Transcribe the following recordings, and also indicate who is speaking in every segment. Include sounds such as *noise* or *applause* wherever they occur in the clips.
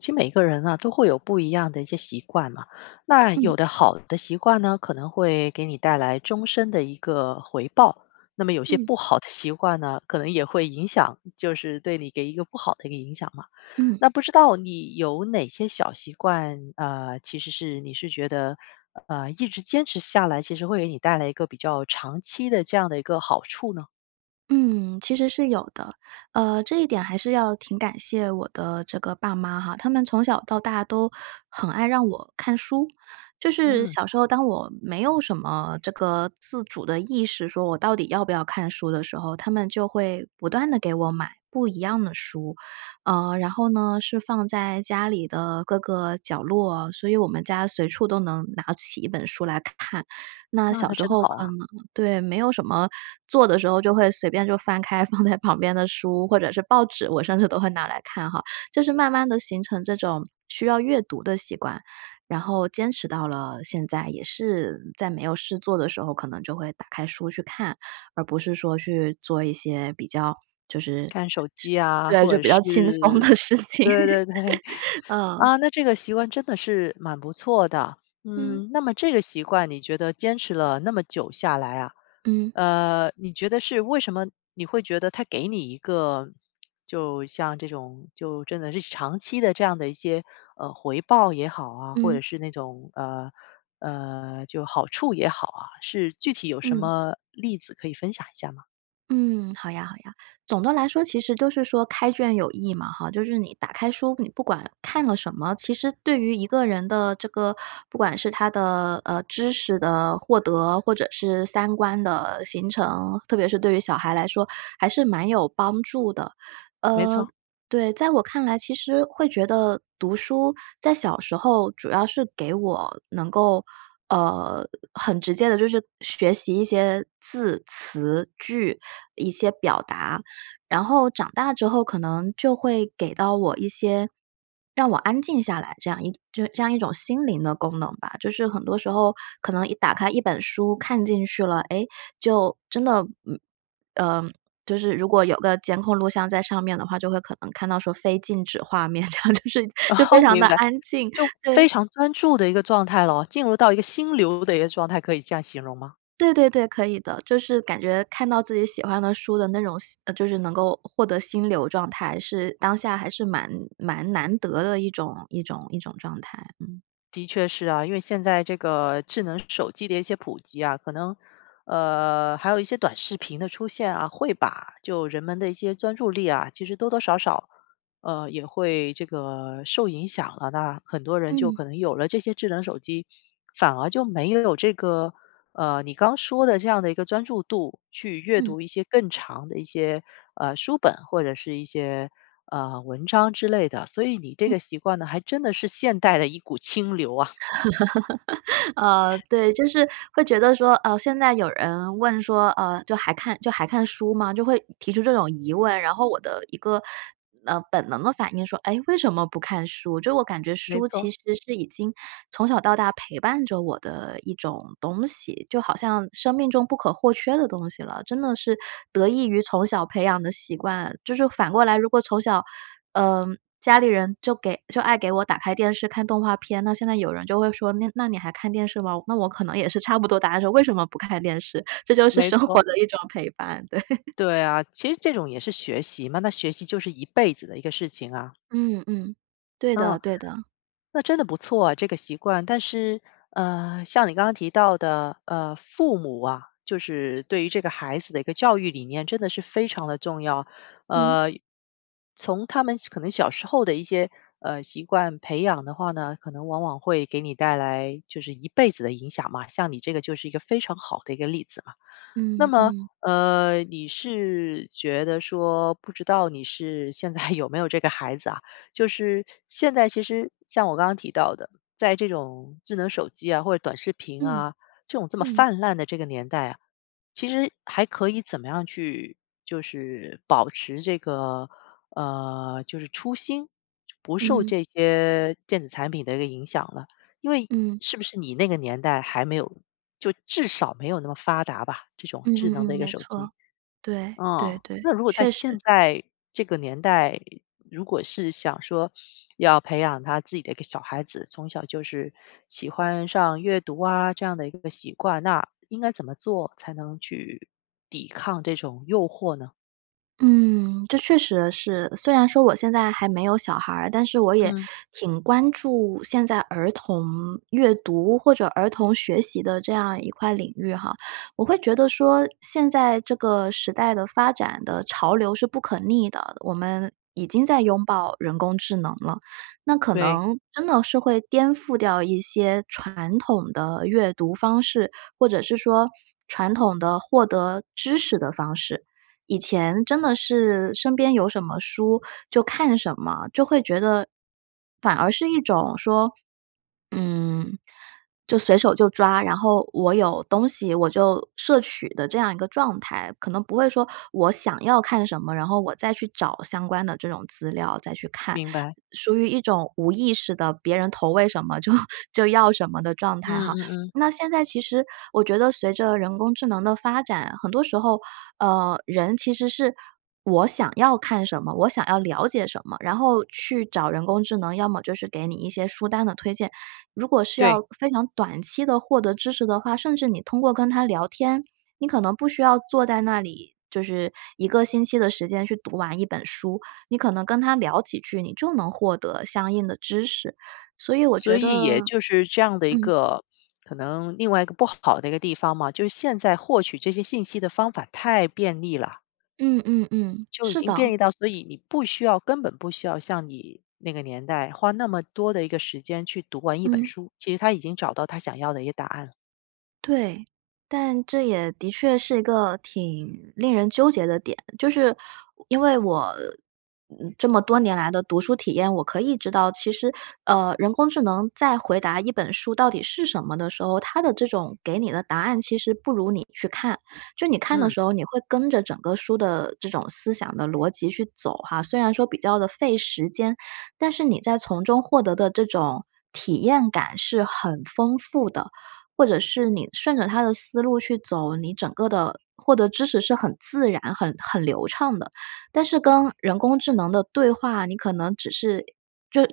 Speaker 1: 其每个人呢都会有不一样的一些习惯嘛，那
Speaker 2: 嗯。
Speaker 1: 有的好的习惯呢，可能会给你带来终身的一个回报，那么有些
Speaker 2: 嗯。
Speaker 1: 不好的习惯呢，可能也会影响，就是对你给一个不好的一个影响嘛。
Speaker 2: 嗯。
Speaker 1: 那不知道你有哪些小习惯，啊，其实是你是觉得，呃，一直坚持下来，其实会给你带来一个比较长期的这样的一个好处呢？
Speaker 2: 嗯，其实是有的。呃，这一点还是要挺感谢我的这个爸妈哈，他们从小到大都很爱让我看书。就是
Speaker 1: 嗯。
Speaker 2: 小时候当我没有什么这个自主的意识说我到底要不要看书的时候，他们就会不断地给我买不一样的书。呃，然后呢，是放在家里的各个角落，所以我们家随处都能拿起一本书来看。那
Speaker 1: 那
Speaker 2: 小
Speaker 1: 他
Speaker 2: 时
Speaker 1: 真
Speaker 2: 候
Speaker 1: 好
Speaker 2: 可
Speaker 1: 啊。
Speaker 2: 能对，没有什么做的时候就会随便就翻开放在旁边的书，或者是报纸，我甚至都会拿来看哈。就是慢慢地形成这种需要阅读的习惯，然后坚持到了现在，也是在没有事做的时候，可能就会打开书去看，而不是说去做一些比较就是
Speaker 1: 看手机呀，
Speaker 2: 对，
Speaker 1: 或
Speaker 2: 就
Speaker 1: 者
Speaker 2: 比较
Speaker 1: 是，
Speaker 2: 轻松的事情。
Speaker 1: 对对对。*chuckles*
Speaker 2: 嗯。
Speaker 1: 啊，那这个习惯真的是蛮不错的。
Speaker 2: 嗯。
Speaker 1: 嗯，那么这个习惯你觉得坚持了那么久下来啊，
Speaker 2: 嗯。
Speaker 1: 呃，你觉得是为什么你会觉得它给你一个 *smacks lips* 就像这种就真的是长期的这样的一些，呃，回报也好啊，或者
Speaker 2: 嗯。
Speaker 1: 是那种，呃，呃，就好处也好啊，是具体有什
Speaker 2: 嗯。
Speaker 1: 么例子可以分享一下吗？
Speaker 2: 嗯，好呀好呀，总的来说其实都是说开卷有益嘛哈，就是你打开书，你不管看了什么，其实对于一个人的这个不管是他的，呃，知识的获得，或者是三观的形成，特别是对于小孩来说，还是蛮有帮助的。
Speaker 1: 没
Speaker 2: 呃，
Speaker 1: 错。
Speaker 2: 对，在我看来，其实会觉得读书在小时候主要是给我能够，呃，很直接地就是学习一些字、词、句，一些表达，然后长大之后可能就会给到我一些，让我安静下来，这样一就这样一种心灵的功能吧，就是很多时候可能一打开一本书看进去了，诶，就真的，嗯，呃，就是如果有个监控录像在上面的话，就会可能看到说非静止画面，这样，就是
Speaker 1: *laughs*
Speaker 2: 就非
Speaker 1: 哦，
Speaker 2: 常地
Speaker 1: 明白，
Speaker 2: 安静，
Speaker 1: 就
Speaker 2: 对。
Speaker 1: 非常专注的一个状态咯，进入到一个心流的一个状态，可以这样形容吗？
Speaker 2: 对对对，可以的，就是感觉看到自己喜欢的书的那种吸呃，就是能够获得心流状态，是当下还是蛮蛮难得的一种一种一种状态。
Speaker 1: 的确是啊。因为现在这个智能手机的一些普及啊，可能，呃，还有一些短视频的出现啊，会把就人们的一些专注力啊，其实多多少少，呃，也会这个受影响了。那很多人就
Speaker 2: 嗯。
Speaker 1: 可能有了这些智能手机，反而就没有这个，呃，你刚说的这样的一个专注度去阅
Speaker 2: 嗯。
Speaker 1: 读一些更长的一些，呃，书本，或者是一些，呃，文章之类的。所以你这
Speaker 2: 嗯。
Speaker 1: 个习惯呢还真的是现代的一股清流啊。
Speaker 2: *laughs* 呃，对。就是会觉得说，呃，现在有人问说，呃，就还看就还看书吗？就会提出这种疑问，然后我的一个，呃，本能的反应说：“诶，为什么不看书？”就我感觉
Speaker 1: 没
Speaker 2: 书其
Speaker 1: 错。
Speaker 2: 实是已经从小到大陪伴着我的一种东西，就好像生命中不可或缺的东西了，真的是得益于从小培养的习惯。就是反过来，如果从小，呃，家里人就给就爱给我打开电视看动画片，那现在有人就会说，那那你还看电视吗？那我可能也是差不多答案，说：“为什么不看电视？”这就是
Speaker 1: 没
Speaker 2: 生活
Speaker 1: 错。
Speaker 2: 的一种陪伴。对。
Speaker 1: 对啊，其实这种也是学习嘛，那学习就是一辈子的一个事情啊。
Speaker 2: 嗯嗯。对的
Speaker 1: 哦，
Speaker 2: 对的。
Speaker 1: 那真的不错啊，这个习惯。但是，呃，像你刚刚提到的，呃，父母啊，就是对于这个孩子的一个教育理念真的是非常地重要。
Speaker 2: 嗯。
Speaker 1: 呃，从他们可能小时候的一些，呃，习惯培养的话呢，可能往往会给你带来就是一辈子的影响嘛，像你这个就是一个非常好的一个例子嘛。那
Speaker 2: 嗯，
Speaker 1: 么，
Speaker 2: 嗯。
Speaker 1: 呃，你是觉得说不知道你是现在有没有这个孩子啊，就是现在其实像我刚刚提到的，在这种智能手机啊、或者短视频
Speaker 2: 嗯。
Speaker 1: 啊，这种这么
Speaker 2: 嗯。
Speaker 1: 泛滥的这个年代啊，其实还可以怎么样去就是保持这个，呃，就是初心，不受
Speaker 2: 嗯。
Speaker 1: 这些电子产品的一个影响呢？因为
Speaker 2: 嗯。
Speaker 1: 是不是你那个年代还没有就至少没有那么发达吧，这种
Speaker 2: 嗯
Speaker 1: 智
Speaker 2: 嗯
Speaker 1: 能的一
Speaker 2: 嗯，
Speaker 1: 个
Speaker 2: 没
Speaker 1: 手机。
Speaker 2: 错。对，对
Speaker 1: 哦，
Speaker 2: 对，
Speaker 1: 那如果在
Speaker 2: 确实。
Speaker 1: 现在这个年代，如果是想说要培养他自己的一个小孩子从小就是喜欢上阅读啊这样的一个习惯，那应该怎么做才能去抵抗这种诱惑呢？
Speaker 2: 嗯，这确实是，虽然说我现在还没有小孩儿，但是我也
Speaker 1: 嗯。
Speaker 2: 挺关注现在儿童阅读或者儿童学习的这样一块领域哈。我会觉得说，现在这个时代的发展的潮流是不可逆的，我们已经在拥抱人工智能了。那可
Speaker 1: 对。
Speaker 2: 能真的是会颠覆掉一些传统的阅读方式，或者是说传统的获得知识的方式。以前真的是身边有什么书就看什么，就会觉得反而是一种说，嗯，就随手就抓，然后我有东西我就摄取的这样一个状态。可能不会说我想要看什么，然后我再去找相关的这种资料再去看。
Speaker 1: 明白。
Speaker 2: 属于一种无意识的别人投喂什么就就要什么的状态
Speaker 1: 嗯
Speaker 2: 哈。
Speaker 1: 嗯嗯。
Speaker 2: 那现在其实我觉得随着人工智能的发展，很多时候，呃，人其实是我想要看什么，我想要了解什么，然后去找人工智能，要么就是给你一些书单的推荐。如果是
Speaker 1: 对。
Speaker 2: 要非常短期地获得知识的话，甚至你通过跟它聊天，你可能不需要坐在那里，就是一个星期的时间去读完一本书。你可能跟他聊几句，你就能获得相应的知识，所以我
Speaker 1: 所
Speaker 2: 觉
Speaker 1: 以也
Speaker 2: 得
Speaker 1: 就是这样的一
Speaker 2: 嗯。
Speaker 1: 个可能另外一个不好的一个地方嘛，就是现在获取这些信息的方法太便利了。
Speaker 2: 嗯嗯嗯。
Speaker 1: 就已
Speaker 2: 是
Speaker 1: 经变
Speaker 2: 的。
Speaker 1: 异到所以你不需要根本不需要像你那个年代花那么多的一个时间去读完一本
Speaker 2: 嗯。
Speaker 1: 书，其实他已经找到他想要的一个答案了。
Speaker 2: 对。但这也的确是一个挺令人纠结的点，就是，我因为我，嗯，这么多年来的读书体验，我可以知道，其实，呃，人工智能在回答一本书到底是什么的时候，它的这种给你的答案其实不如你去看。就你看的
Speaker 1: 嗯。
Speaker 2: 时候，你会跟着整个书的这种思想的逻辑去走哈，虽然说比较地费时间，但是你在从中获得的这种体验感是很丰富的。或者是你顺着它的思路去走，你整个的，获得知识是很自然、很很流畅的。但是跟人工智能的对话，你可能只是，呃，就呃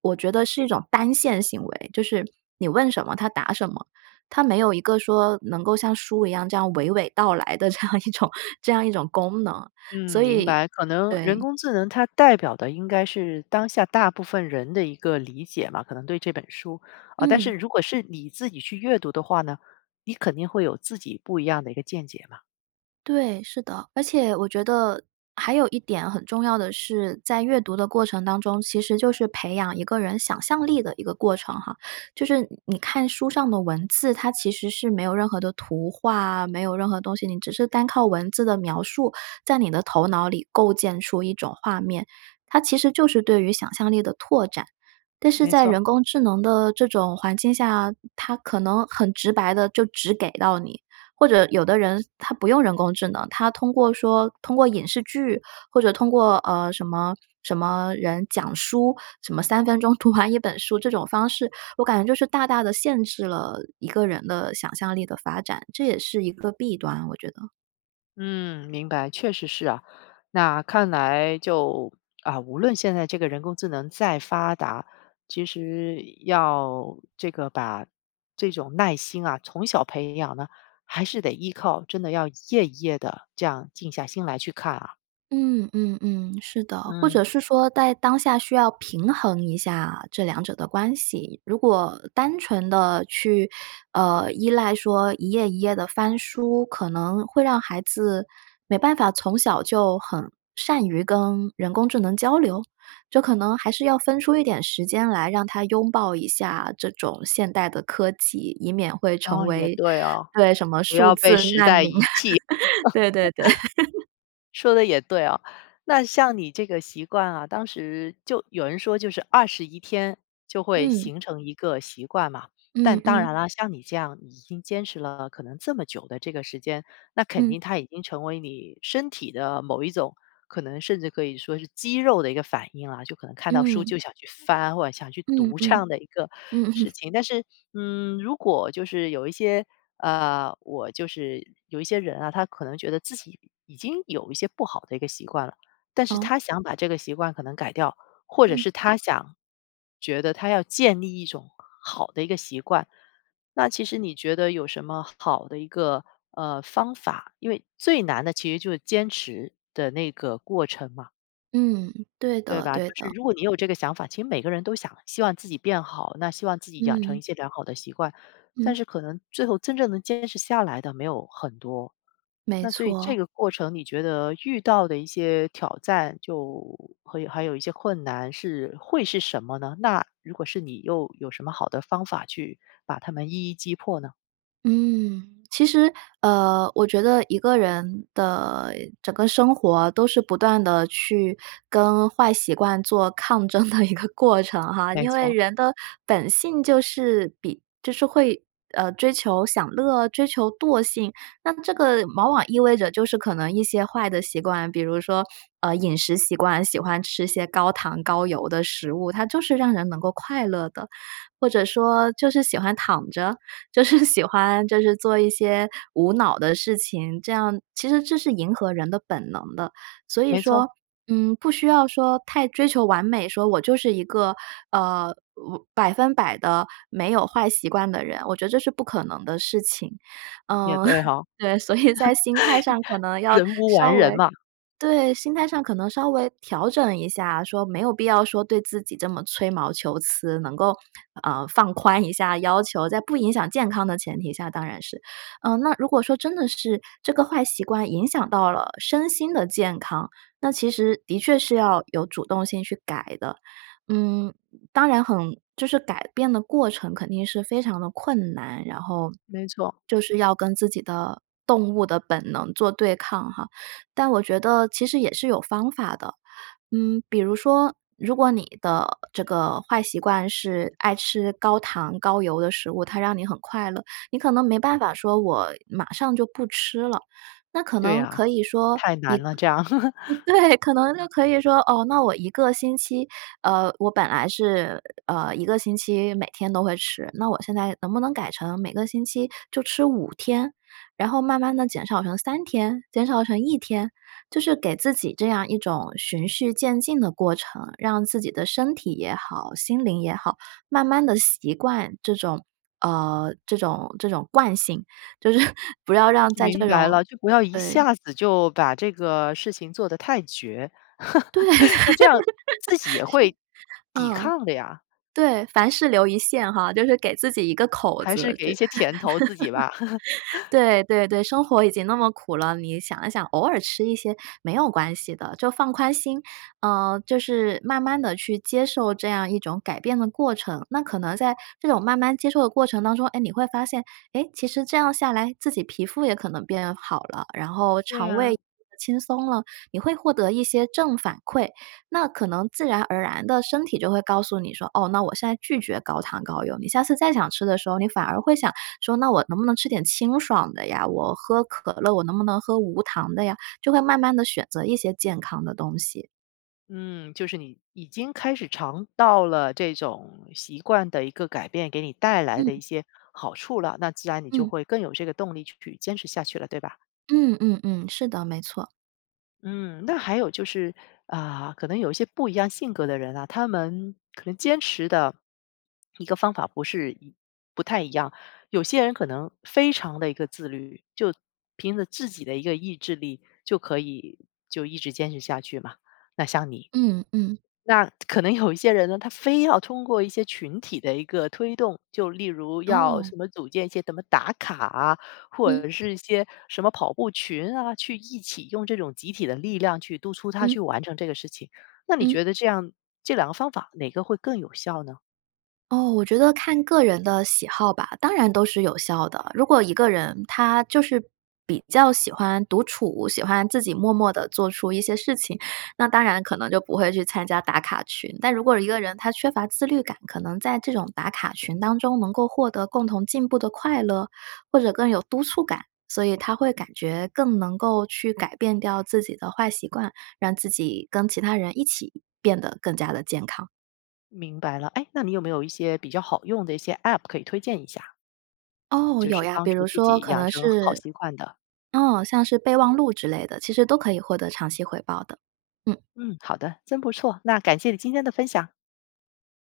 Speaker 2: 我觉得是一种单线行为，就是你问什么它答什么，它没有一个说能够像书一样这样娓娓道来的这样一种，这样一种功能，
Speaker 1: 嗯，
Speaker 2: 所
Speaker 1: 明
Speaker 2: 以
Speaker 1: 白，可能人
Speaker 2: 对。
Speaker 1: 工智能它代表的应该是当下大部分人的一个理解吧，可能对这本书，啊，但是
Speaker 2: 嗯。
Speaker 1: 如果是你自己去阅读的话呢，你肯定会有自己不一样的一个见解嘛。
Speaker 2: 对，是的。而且我觉得还有一点很重要的是，在阅读的过程当中，其实就是培养一个人想象力的一个过程哈。就是你你看书上的文字，它其实是没有任何的图画，没有任何东西，你只是单靠文字的描述，在你的头脑里构建出一种画面，它其实就是对于想象力的拓展。但是
Speaker 1: 没
Speaker 2: 在
Speaker 1: 错。
Speaker 2: 人工智能的这种环境下，它可能很直白地就直给到你，或者有的人他不用人工智能，他通过说通过影视剧或者通过呃，什么什么人讲书，什么3分钟读完1本书这种方式，我感觉就是大大地限制了一个人的想象力的发展，这也是一个弊端，我觉得。
Speaker 1: 嗯，明白，确实是啊，那看来就，啊，无论现在这个人工智能再发达，其实要，这个把这种耐心啊，从小培养呢，还是得依靠真的要一页一页地这样静下心来去看啊。
Speaker 2: 嗯，嗯，嗯，是的。或
Speaker 1: 嗯。
Speaker 2: 者是说在当下需要平衡一下这两者的关系，如果单纯地去，呃，依赖说一页一页地翻书，可能会让孩子没办法从小就很善于跟人工智能交流？这可能还是要分出一点时间来让他拥抱一下这种现代的科技，以免会成
Speaker 1: 哦，也
Speaker 2: 为
Speaker 1: 对哦。
Speaker 2: 对，什么
Speaker 1: 不
Speaker 2: 数
Speaker 1: 要被
Speaker 2: 字
Speaker 1: 时
Speaker 2: 难
Speaker 1: 代
Speaker 2: 民，
Speaker 1: 遗弃。
Speaker 2: *chuckles* 对对对。*chuckles*
Speaker 1: *laughs* 说得也对哦，那像你这个习惯啊，当时就有人说就是21天就会
Speaker 2: 嗯。
Speaker 1: 形成一个习惯嘛，但
Speaker 2: 嗯
Speaker 1: 当
Speaker 2: 嗯。
Speaker 1: 然啦，像你这样已经坚持了可能这么久的这个时间，那肯
Speaker 2: 嗯。
Speaker 1: 定它已经成为你身体的某一种可能甚至可以说是肌肉的一个反应啊，就可能看到书
Speaker 2: 嗯。
Speaker 1: 就想去翻，或者想去
Speaker 2: 嗯
Speaker 1: 读这
Speaker 2: 嗯。
Speaker 1: 样的一个
Speaker 2: 嗯嗯。
Speaker 1: 事情。但是，嗯，如果就是有一些，呃，我就是有一些人啊，他可能觉得自己已经有一些不好的一个习惯了，但是
Speaker 2: 哦？
Speaker 1: 他想把这个习惯可能改掉，或者
Speaker 2: 嗯。
Speaker 1: 是他想觉得他要建立一种好的一个习惯。那其实你觉得有什么好的一个，呃，方法？因为最难的其实就是坚持的那个过程嘛。
Speaker 2: 嗯，对
Speaker 1: 对
Speaker 2: 的
Speaker 1: 吧，就
Speaker 2: 对
Speaker 1: 是
Speaker 2: 的。
Speaker 1: 如果你有这个想法其实每个人都想希望自己变好，那希望自己养成一
Speaker 2: 嗯。
Speaker 1: 些良好的习惯，
Speaker 2: 嗯。
Speaker 1: 但是可能最后真正能坚持下来的没有很多。
Speaker 2: 没
Speaker 1: 那所以这
Speaker 2: 错。
Speaker 1: 个过程你觉得遇到的一些挑战就会还有一些困难是会是什么呢？那如果是你又有什么好的方法去把他们一一击破呢？
Speaker 2: 嗯，其实，呃，我觉得一个人的整个生活都是不断地去跟坏习惯做抗争的一个过程哈。
Speaker 1: 没
Speaker 2: 因为
Speaker 1: 错。
Speaker 2: 人的本性就是比就是会，呃，追求享乐，追求惰性。那这个往往意味着就是可能一些坏的习惯，比如说，呃，饮食习惯，喜欢吃一些高糖高油的食物，它就是让人能够快乐的。或者说就是喜欢躺着，就是喜欢就是做一些无脑的事情，这样其实这是迎合人的本能的。所以
Speaker 1: 没错。
Speaker 2: 说，嗯，不需要说太追求完美，说我就是一个，呃呜100%的没有坏习惯的人，我觉得这是不可能的事情。
Speaker 1: 也
Speaker 2: 嗯，
Speaker 1: 对哈。*laughs*
Speaker 2: *laughs* 对，所以在心态上可能要
Speaker 1: 人无
Speaker 2: 稍
Speaker 1: 完人
Speaker 2: 微
Speaker 1: 嘛。
Speaker 2: 对，心态上可能稍微调整一下，说没有必要说对自己这么吹毛求疵，能够，呃，放宽一下要求，在不影响健康的前提下，当然是。嗯，那如果说真的是这个坏习惯影响到了身心的健康，那其实的确是要有主动性去改的，嗯，当然很就是改变的过程肯定是非常地困难，然后，
Speaker 1: 没错。
Speaker 2: 就是要跟自己的动物的本能做对抗哈。但我觉得其实也是有方法的，嗯，比如说如果你的这个坏习惯是爱吃高糖高油的食物，它让你很快乐，你可能没办法说我马上就不吃了。那可
Speaker 1: 对
Speaker 2: 能
Speaker 1: 呀，
Speaker 2: 可以说
Speaker 1: 太难了，这样。
Speaker 2: 你
Speaker 1: *laughs*
Speaker 2: 对，可能就可以说，哦，那我1个星期呃，我本来是，呃，1个星期每天都会吃，那我现在能不能改成每个星期就吃5天，然后慢慢地减少成3天，减少成1天，就是给自己这样一种循序渐进的过程，让自己的身体也好，心灵也好，慢慢地习惯这种，呃，这种这种惯性，就是不要让在
Speaker 1: 明
Speaker 2: 这
Speaker 1: 白
Speaker 2: 种，
Speaker 1: 了，就不要一
Speaker 2: 呃
Speaker 1: 下子就把这个事情做得太绝。
Speaker 2: 对。
Speaker 1: *laughs*
Speaker 2: *laughs* 是，
Speaker 1: 那这样自己也会抵
Speaker 2: 嗯，
Speaker 1: 抗的呀。
Speaker 2: 对，凡事留一线哈，就是给自己一个口
Speaker 1: 还是
Speaker 2: 子
Speaker 1: 给
Speaker 2: 这。
Speaker 1: 一些甜头自己吧。
Speaker 2: *laughs*
Speaker 1: *laughs*
Speaker 2: 对，对对，生活已经那么苦了，你想一想，偶尔吃一些没有关系的，就放宽心。呃，就是慢慢地去接受这样一种改变的过程，那可能在这种慢慢接受的过程当中，哎，你会发现，哎，其实这样下来自己皮肤也可能变好了，然后
Speaker 1: 对
Speaker 2: 肠胃，
Speaker 1: 呀。
Speaker 2: 轻松了，你会获得一些正反馈，那可能自然而然地身体就会告诉你说，哦，那我现在拒绝高糖高油，你下次再想吃的时候，你反而会想，说：“那我能不能吃点清爽的呀？我喝可乐，我能不能喝无糖的呀？“就会慢慢地选择一些健康的东西。
Speaker 1: 嗯，就是你已经开始尝到了这种习惯的一个改变给你带来的
Speaker 2: 嗯。
Speaker 1: 一些好处了，那自然你就
Speaker 2: 嗯。
Speaker 1: 会更有这个动力去坚持下去了，对吧？
Speaker 2: 嗯嗯嗯，是的，没错。
Speaker 1: 嗯，那还有就是，啊，可能有一些不一样性格的人啊，他们可能坚持的一个方法不是一不太一样。有些人可能非常的一个自律，就凭着自己的一个意志力，就可以就一直坚持下去嘛，那像你。
Speaker 2: 嗯，嗯。
Speaker 1: 那可能有一些人呢，他非要通过一些群体的一个推动，就例如要
Speaker 2: 哦。
Speaker 1: 什么组建一些什么打卡啊，或
Speaker 2: 嗯。
Speaker 1: 者是一些什么跑步群啊，去一起用这种集体的力量去督促他去
Speaker 2: 嗯。
Speaker 1: 完成这个事情。那你
Speaker 2: 嗯。
Speaker 1: 觉得这样这两个方法哪个会更有效呢？
Speaker 2: 哦，我觉得看个人的喜好吧，当然都是有效的。如果一个人他就是比较喜欢独处，喜欢自己默默地做出一些事情，那当然可能就不会去参加打卡群。但如果一个人他缺乏自律感，可能在这种打卡群当中能够获得共同进步的快乐，或者更有督促感，所以他会感觉更能够去改变掉自己的坏习惯，让自己跟其他人一起变得更加地健康。
Speaker 1: 明白了。诶，那你有没有一些比较好用的一些 App 可以推荐一下？
Speaker 2: 哦，
Speaker 1: 就
Speaker 2: 有
Speaker 1: 是
Speaker 2: 呀，
Speaker 1: 帮
Speaker 2: 比
Speaker 1: 助
Speaker 2: 如
Speaker 1: 自
Speaker 2: 说
Speaker 1: 己
Speaker 2: 可
Speaker 1: 养
Speaker 2: 能
Speaker 1: 成好
Speaker 2: 是
Speaker 1: 习惯的。
Speaker 2: 嗯，像是备忘录之类的，其实都可以获得长期回报的，嗯。
Speaker 1: 嗯，好的，真不错，那感谢你今天的分享。